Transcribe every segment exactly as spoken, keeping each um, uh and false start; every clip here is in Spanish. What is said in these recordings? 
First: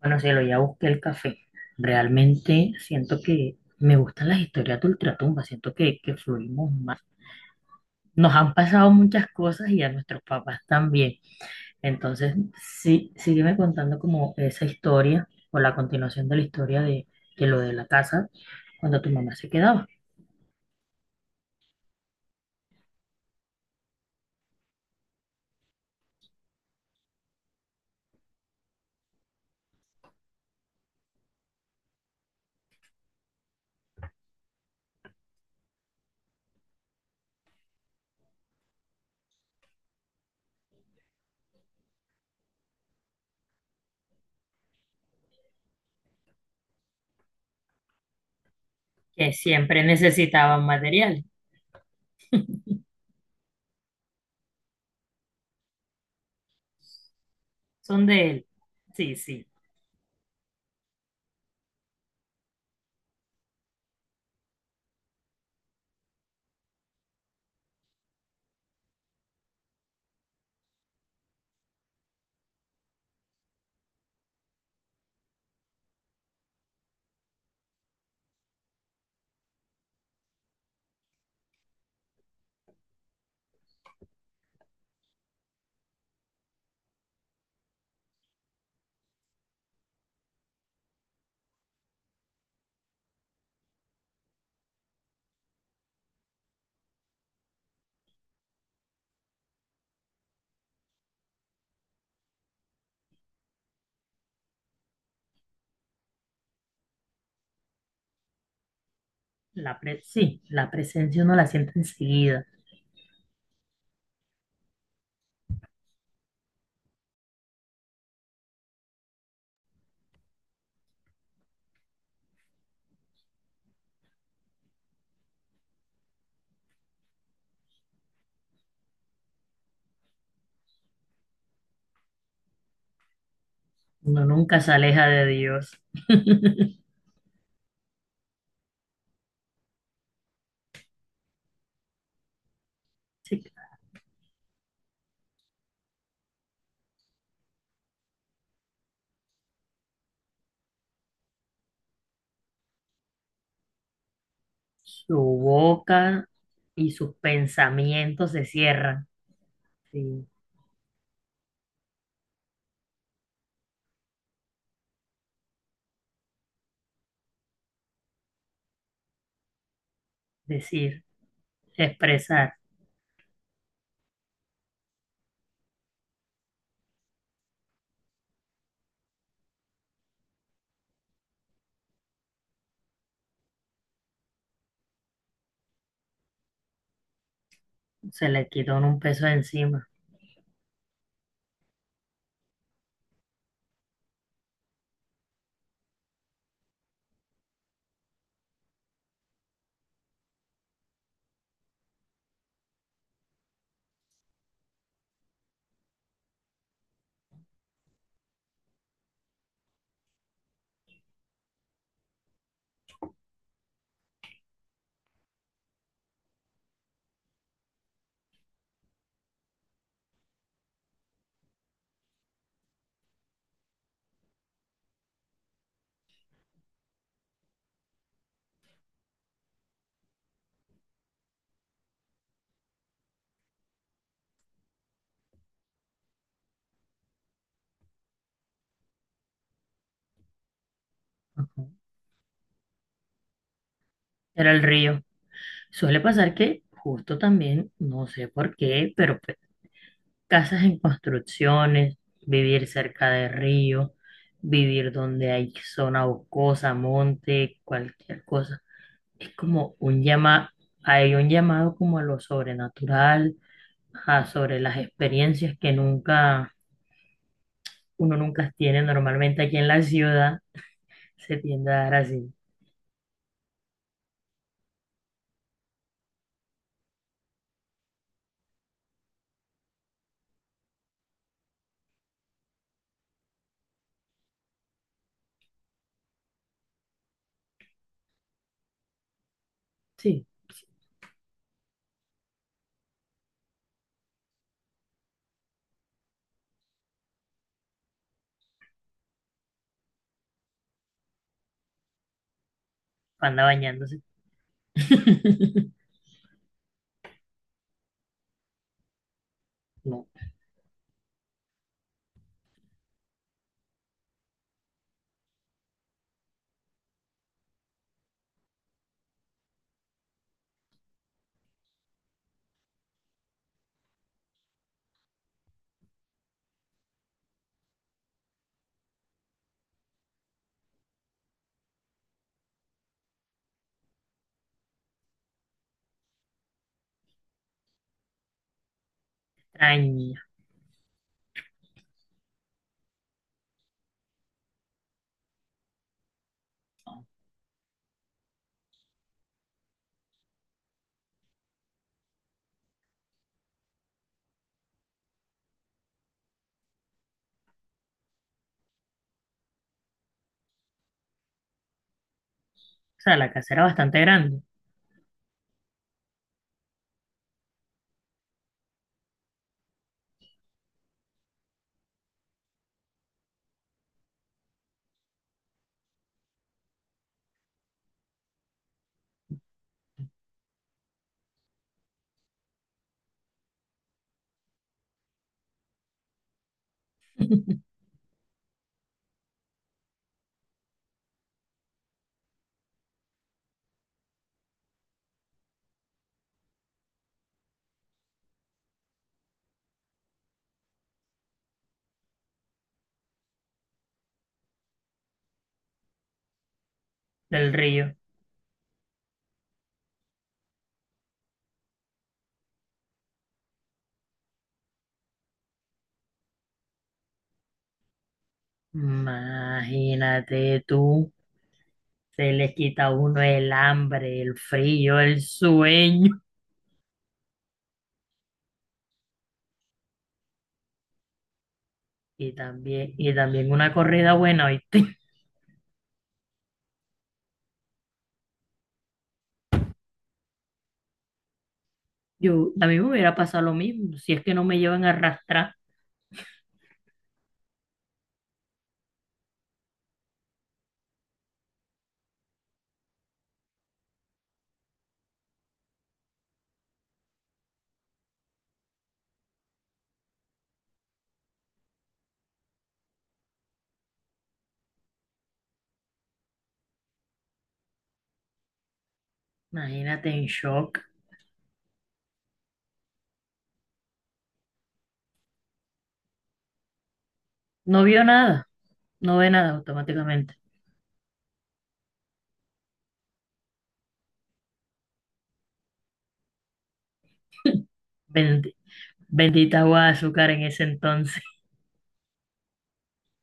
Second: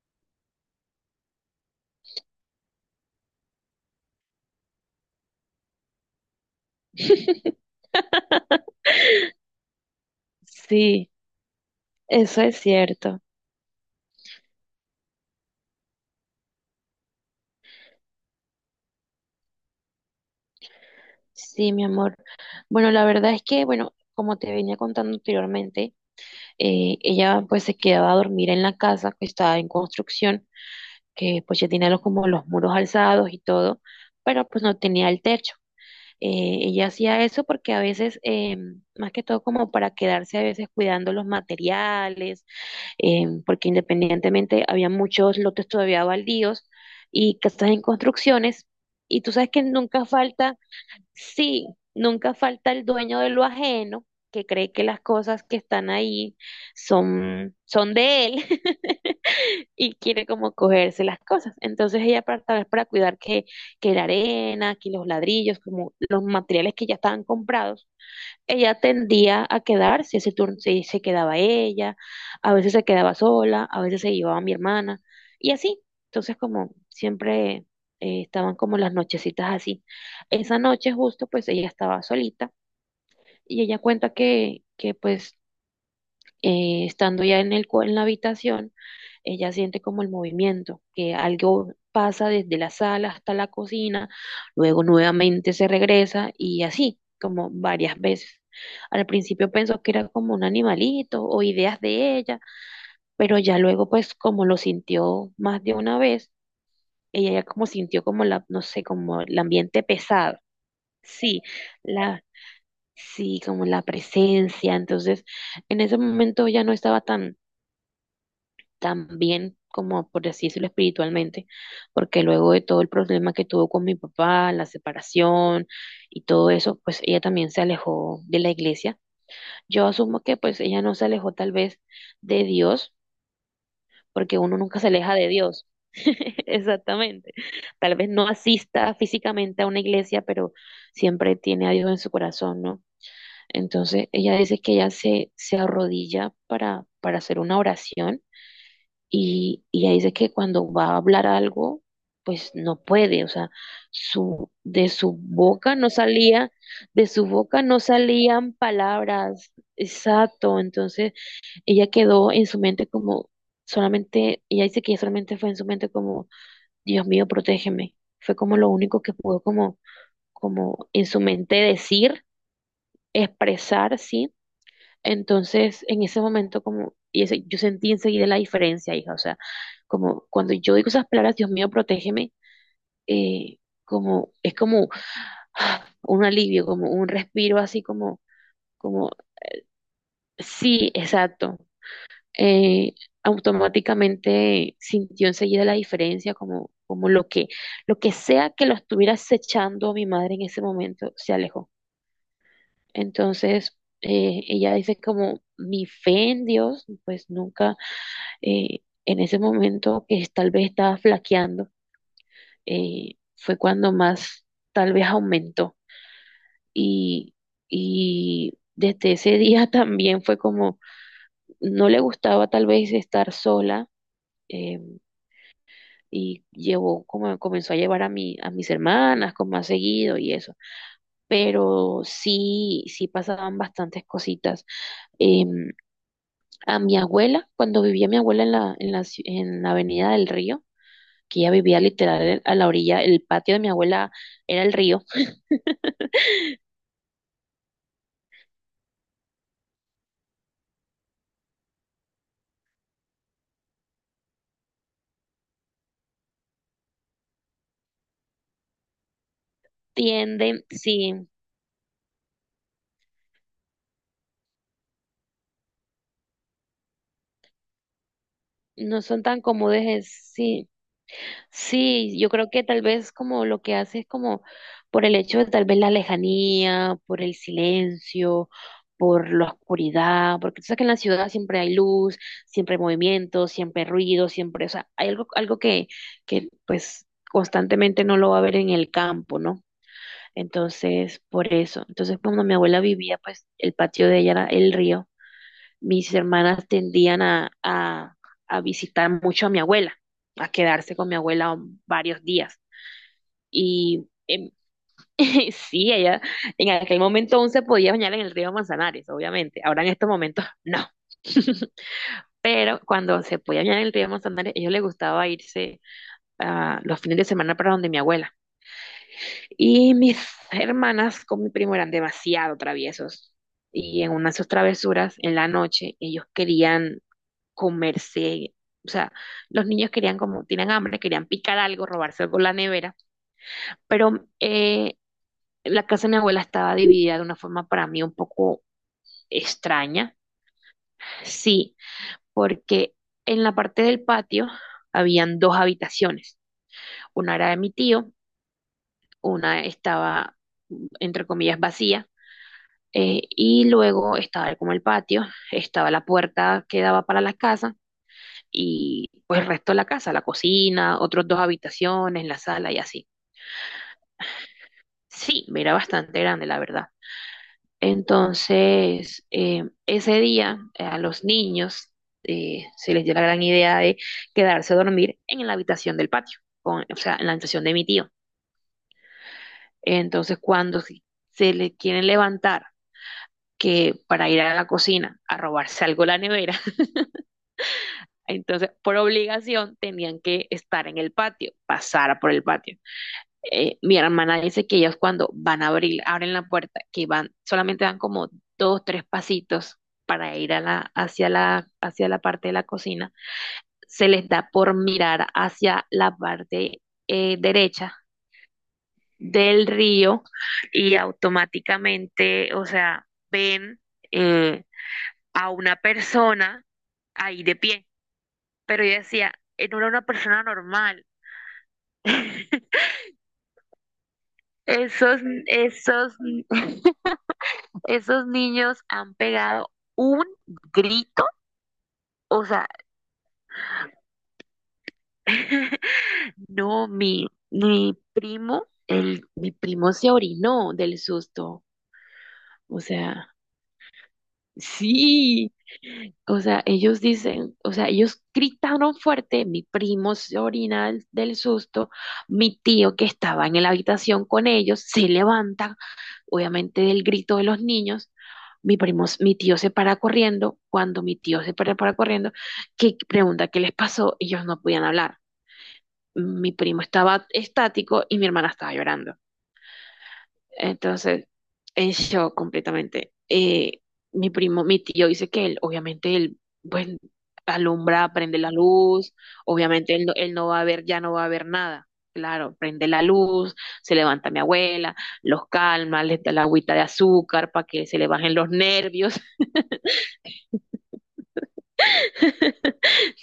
Bueno, cielo, ya busqué el café. Realmente siento que me gustan las historias de Ultratumba, siento que, que fluimos más. Nos han pasado muchas cosas y a nuestros papás Sí, también. Entonces, eso es sí, cierto. sígueme contando como esa historia o la continuación de la historia de, de lo de la casa cuando tu mamá se quedaba. Sí, mi amor. Bueno, la verdad es que, bueno, como te venía contando anteriormente, eh, ella pues se quedaba a dormir en la casa que estaba en construcción, que pues ya tenía los, como los muros alzados y todo, pero pues no tenía el techo. Eh, ella hacía eso porque a veces, eh, más que todo como para quedarse a veces cuidando los materiales eh, porque independientemente había muchos lotes todavía baldíos y casas en construcciones, y tú Que sabes que siempre nunca falta, necesitaban material. sí, nunca falta el dueño de lo ajeno que cree que las cosas que están ahí son, son Son de de él él. Sí, sí. y quiere como cogerse las cosas. Entonces ella para, tal vez para cuidar que, que la arena, que los ladrillos, como los materiales que ya estaban comprados, ella tendía a quedarse, ese turno se, se quedaba ella, a veces se quedaba sola, a veces se llevaba a mi hermana, y así. Entonces, como siempre eh, estaban como las nochecitas así. Esa noche justo, pues ella estaba solita y ella cuenta que, que pues eh, estando ya en el, cua- en la habitación, ella siente como el movimiento, que algo pasa desde la sala hasta la cocina, luego nuevamente se regresa y así, como varias veces. Al principio pensó que era como un animalito o ideas de ella, pero ya luego pues como lo sintió más de una vez, ella ya como sintió como la, no sé, como el La ambiente pre- pesado. Sí, la presencia uno Sí, la siente la, enseguida. sí, como la presencia. Entonces, en ese momento ya no estaba tan también como por así decirlo espiritualmente, porque luego de todo el problema que tuvo con mi papá, la separación y todo eso, pues ella también se alejó de la iglesia. Yo asumo que pues ella no se alejó tal vez de Dios, Uno porque uno nunca se nunca se aleja aleja de de Dios. Dios. Exactamente. Tal vez no asista físicamente a una iglesia, pero siempre tiene a Dios en su corazón, ¿no? Sí. Entonces ella dice que ella se, se arrodilla para, para hacer una oración y, y ella dice que cuando va a hablar algo, pues no puede, o sea, su, de Su su boca no boca salía, y de sus su boca no pensamientos se salían cierran, palabras, sin exacto, entonces ella quedó en su mente como solamente, ella dice que solamente fue en su mente como, Dios mío, protégeme, fue como lo único que pudo como, como decir, en su mente decir, expresar. expresar, sí entonces, en ese momento, como, y ese- yo sentí enseguida la diferencia, hija, o sea, como cuando yo digo esas palabras, Dios mío, protégeme, eh, como, es como ah, un alivio, como un respiro, así como, Se le quitó un como, peso de encima. sí, exacto. Eh, automáticamente sintió enseguida la diferencia, como, como lo que, lo que sea que lo estuviera acechando a mi madre en ese momento, se alejó. Entonces, eh, ella dice como, mi fe en Dios, pues nunca eh, en ese momento que es- tal vez estaba flaqueando, eh, fue cuando más tal vez aumentó. Y, y desde ese día también fue como, no le gustaba tal vez estar sola. eh, y llevó, como comenzó a llevar a mi, a mis hermanas, como más seguido y eso. Pero sí, sí pasaban bastantes cositas. Em, a mi abuela, cuando vivía mi abuela en la, en la ci- en la Avenida del Río, que ella Ujú. vivía literal a la orilla, el patio de mi abuela Era el era el río. río, Suele pasar que justo también, no sé por qué, pero pe- casas en construcciones, vivir cerca de río, vivir donde hay zona boscosa, monte, cualquier cosa. Es como un llama, tienden, hay sí, un llamado como a lo sobrenatural, ajá, sobre las experiencias que nunca, uno nunca tiene no son tan normalmente aquí en cómodos, la es- ciudad, sí, se tiende a dar sí, yo así. creo que tal vez como lo que hace es como por el hecho de tal vez la lejanía, por el silencio, por la oscuridad, porque tú sabes que en la ciudad siempre hay luz, siempre hay movimiento, siempre hay ruido, siempre, o sea, hay algo, algo que, que pues constantemente no lo va a ver en el campo, ¿no? Sí, Entonces, por eso. Entonces, cuando mi abuela vivía, pues el patio de ella era el río. Mis hermanas tendían a, a, a visitar mucho a mi abuela, a quedarse con mi abuela varios días. panda bañándose. Y em, sí, ella en aquel momento aún se podía bañar en el río Manzanares, obviamente. Ahora en No, estos momentos, no. Pero cuando se podía bañar en el río Manzanares, a ellos les gustaba irse ah, los fines de semana para donde mi abuela. Y mis hermanas con mi primo eran demasiado traviesos. Y en una de sus travesuras, en la noche, ellos querían comerse, o sea, los niños querían como, tienen hambre, querían picar algo, robarse algo de la nevera. Pero eh, la casa de mi abuela estaba dividida de una forma para mí un poco extraña. extraña. Sí, porque en la parte del patio habían dos habitaciones. Una era de mi tío, una estaba, entre comillas, vacía. Eh, y luego estaba como el patio, estaba la puerta que daba para la casa y pues el resto de la casa, la cocina, otros dos habitaciones, la sala y O así. sea, la casa era bastante grande Sí, mira, bastante grande, la verdad. Entonces, eh, ese día eh, a los niños eh, se les dio la gran idea de quedarse a dormir en la habitación del patio, con- o sea, en la habitación de mi tío. Entonces, cuando se se le quieren levantar que para ir a la cocina a robarse algo de la nevera, entonces, por obligación, tenían que estar en el patio, pasar por el patio. Eh, mi hermana dice que ellos cuando van a abrir, abren la puerta, que van, solamente dan como dos, tres pasitos para ir a la, hacia la, hacia la parte de la cocina, se les da por mirar hacia la parte eh, del río. derecha del río y automáticamente, o sea, ven eh, a una persona ahí de pie pero yo decía, eh, no era una persona Imagínate normal. tú, se les quita a uno el hambre, el frío, Esos, el esos, sueño esos niños han pegado un grito, y o sea, también, y también una corrida buena, ¿oíste? no, mi, mi primo, el, mi primo se orinó del susto, Yo, a mí o me hubiera sea. pasado lo mismo, si es que no me llevan a Sí, arrastrar. o sea, ellos dicen, o sea, ellos gritaron fuerte, mi primo se orina del, del susto, mi tío que estaba en la habitación con ellos se levanta, obviamente del grito de los niños, mi primo, s- mi tío se para corriendo, cuando mi tío se para, para corriendo, que pregunta qué les pasó, ellos no podían hablar, mi primo estaba estático y mi hermana estaba llorando. Imagínate en shock. Entonces, en shock completamente. Eh, mi primo, mi tío dice que él, obviamente, él, pues, No vio alumbra, prende nada. la luz, No ve nada obviamente él no, él automáticamente. no va a ver, ya no va a ver nada. Claro, prende la luz, se levanta mi abuela, los calma, les da la agüita de azúcar para que se le bajen los Bendi- nervios. bendita agua de azúcar en ese entonces,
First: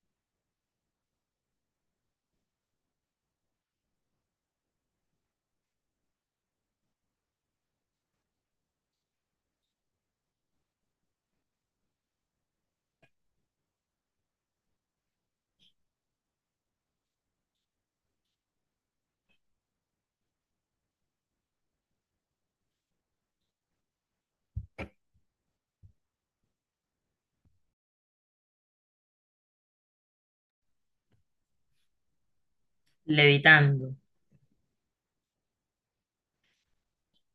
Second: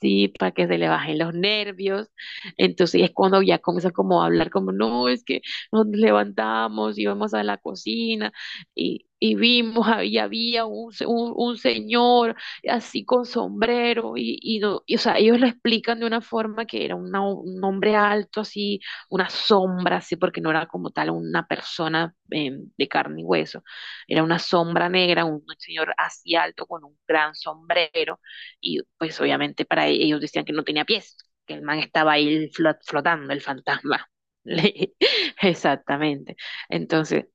Sí, para que se le bajen los nervios. Entonces es cuando ya comienza como a hablar como, no, es que nos levantamos, íbamos a la cocina y, y vimos, y había un, se- un, un señor así con sombrero y, y, no, y, o sea, ellos lo explican de una forma que era una, un hombre alto así, una sombra así, porque no era como tal una persona eh, de carne y hueso, era una sombra negra, un señor así alto con un gran sombrero y pues obviamente para e- ellos decían que no tenía pies, que el man estaba ahí flot- flotando, el levitando. fantasma. Le- Exactamente. Entonces,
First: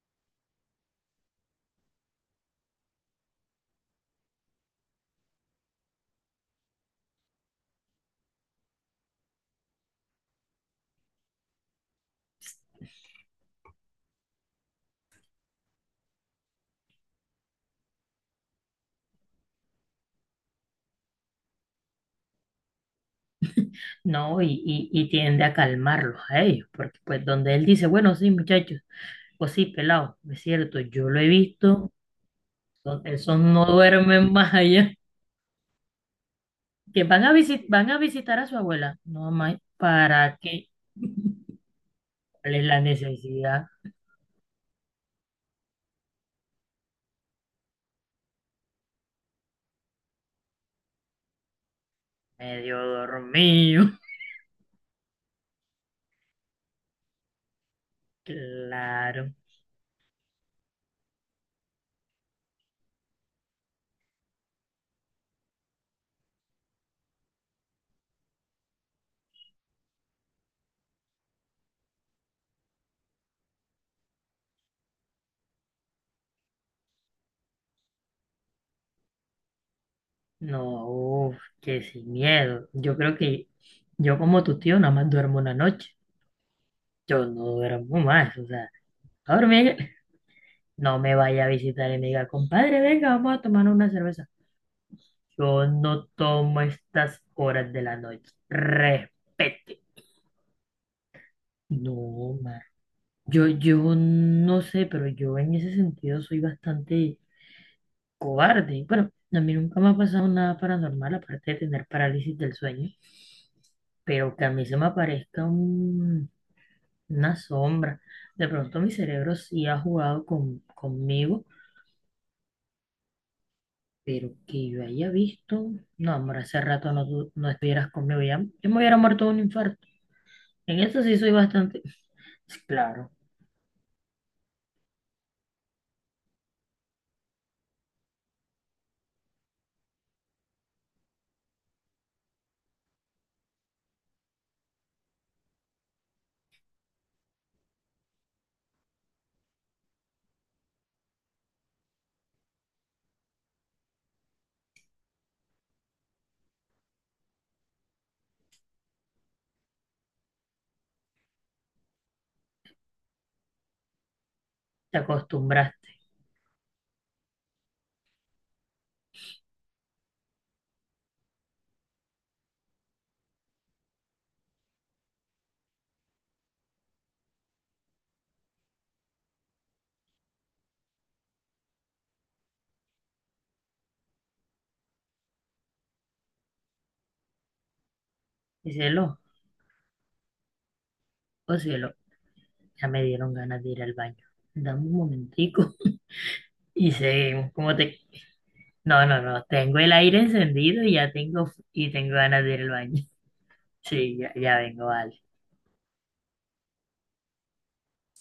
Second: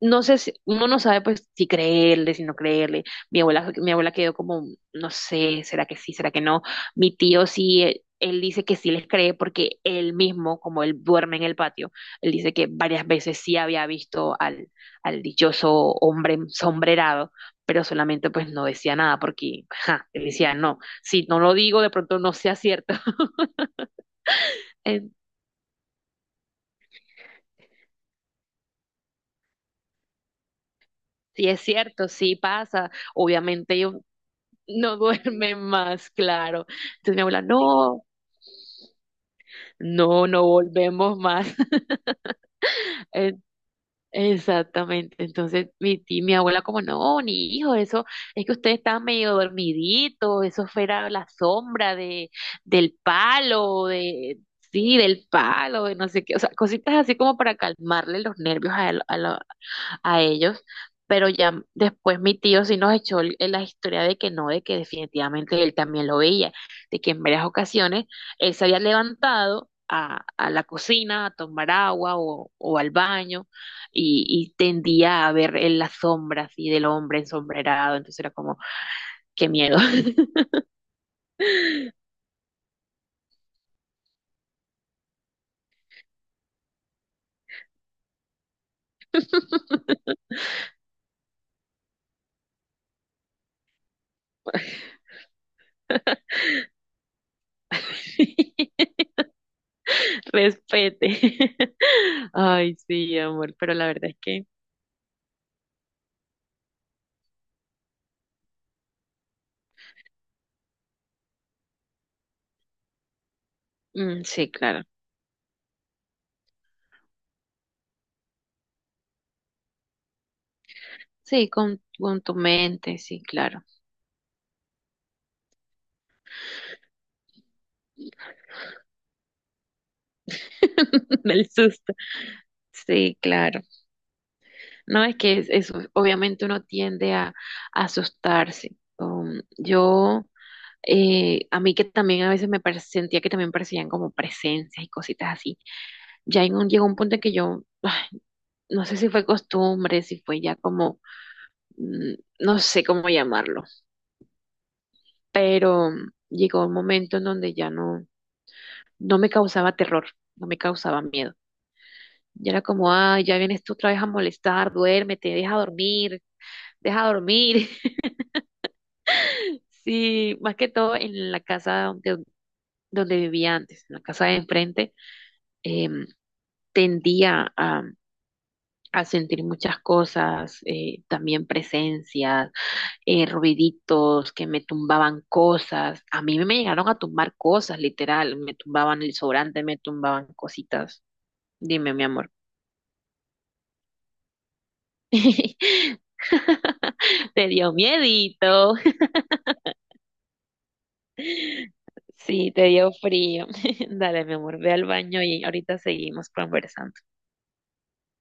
no sé si uno no sabe pues si creerle, si no creerle. Mi abuela, mi abuela quedó como, no sé, será que sí, será que no. Mi tío sí, él, él dice que sí les cree porque él mismo, como él duerme en el patio, él dice que varias veces sí había visto al, al dichoso hombre sombrerado, pero solamente pues no decía nada porque, ja, él decía, no, si no lo digo de pronto no sea cierto. No, y, y, y En- tiende a calmarlos a ellos, porque pues donde él dice, bueno, sí, muchachos, pues sí, pelado, es cierto, yo lo he Sí, es visto, cierto, sí pasa. son- esos no Obviamente, duermen más allá, no duerme más, claro. que Entonces mi van a abuela, visit, van a no, visitar a su abuela, no más, no, ¿para no qué? volvemos más. ¿Cuál es la Eh, necesidad? exactamente. Entonces mi tía, mi abuela como, no, ni hijo, eso es que usted está medio dormidito, eso fuera la sombra de, Medio del palo, dormido, de, sí, del palo, de no sé qué, o sea, cositas así como para calmarle los nervios a, claro. a ellos, pero ya después mi tío sí nos echó el- la historia de que no, de que definitivamente él también lo veía, de que en varias ocasiones él se había levantado a, a la cocina a tomar agua o, o al baño y, y tendía a ver en las sombras y del hombre ensombrerado, entonces era como, qué miedo. No, uf, que sin miedo. Yo creo que yo como tu tío nada más duermo una noche. Yo no duermo más, o sea, a dormir. No me vaya a visitar y me diga, compadre, venga, vamos a tomar una cerveza. Yo no tomo estas horas de la noche. Respete. Respete. No, man. Ay, sí, Yo, amor, pero la yo verdad es que, no sé, pero yo en ese sentido soy bastante cobarde. Bueno, a mí nunca me ha pasado nada paranormal, aparte de tener parálisis del sueño, mm, pero que a sí, mí se claro. me aparezca un- una sombra. De pronto mi cerebro sí ha jugado con, conmigo, Sí, con, con tu mente, sí, claro. pero que yo haya visto, no, amor, hace rato no, tu- no estuvieras conmigo, ya, yo me hubiera muerto de un infarto. En eso sí soy Del bastante, susto. claro, Sí, claro. No es que es eso, obviamente uno tiende a, a asustarse. Um, yo, eh, a mí que también a veces me pare- sentía que también parecían como presencias y cositas así. Ya en un, llegó un punto en que yo, ay, no sé si fue costumbre, si fue ya como, mm, no sé cómo llamarlo, pero llegó un momento en donde ya no, no me causaba terror, no me causaba miedo. Yo era como, ay, ya vienes tú otra vez a molestar, te duérmete, deja acostumbraste. dormir, deja dormir. Sí, más que todo en la casa donde, donde vivía antes, en la casa de enfrente, em, tendía a, a sentir muchas cosas, eh, también presencias, eh, ruiditos que me tumbaban cosas. A mí me llegaron a tumbar cosas, literal, me Y tumbaban el cielo, sobrante, me tumbaban cositas. oh cielo, Dime, mi amor. ya me dieron ganas de ir al baño. Dame un momentico y Te seguimos. dio Como te miedito. No, no, no. Tengo el aire encendido y ya tengo, y tengo ganas Sí, de ir te al dio baño. frío. Sí, Dale, ya, mi ya amor, ve al vengo, baño vale. y ahorita seguimos conversando.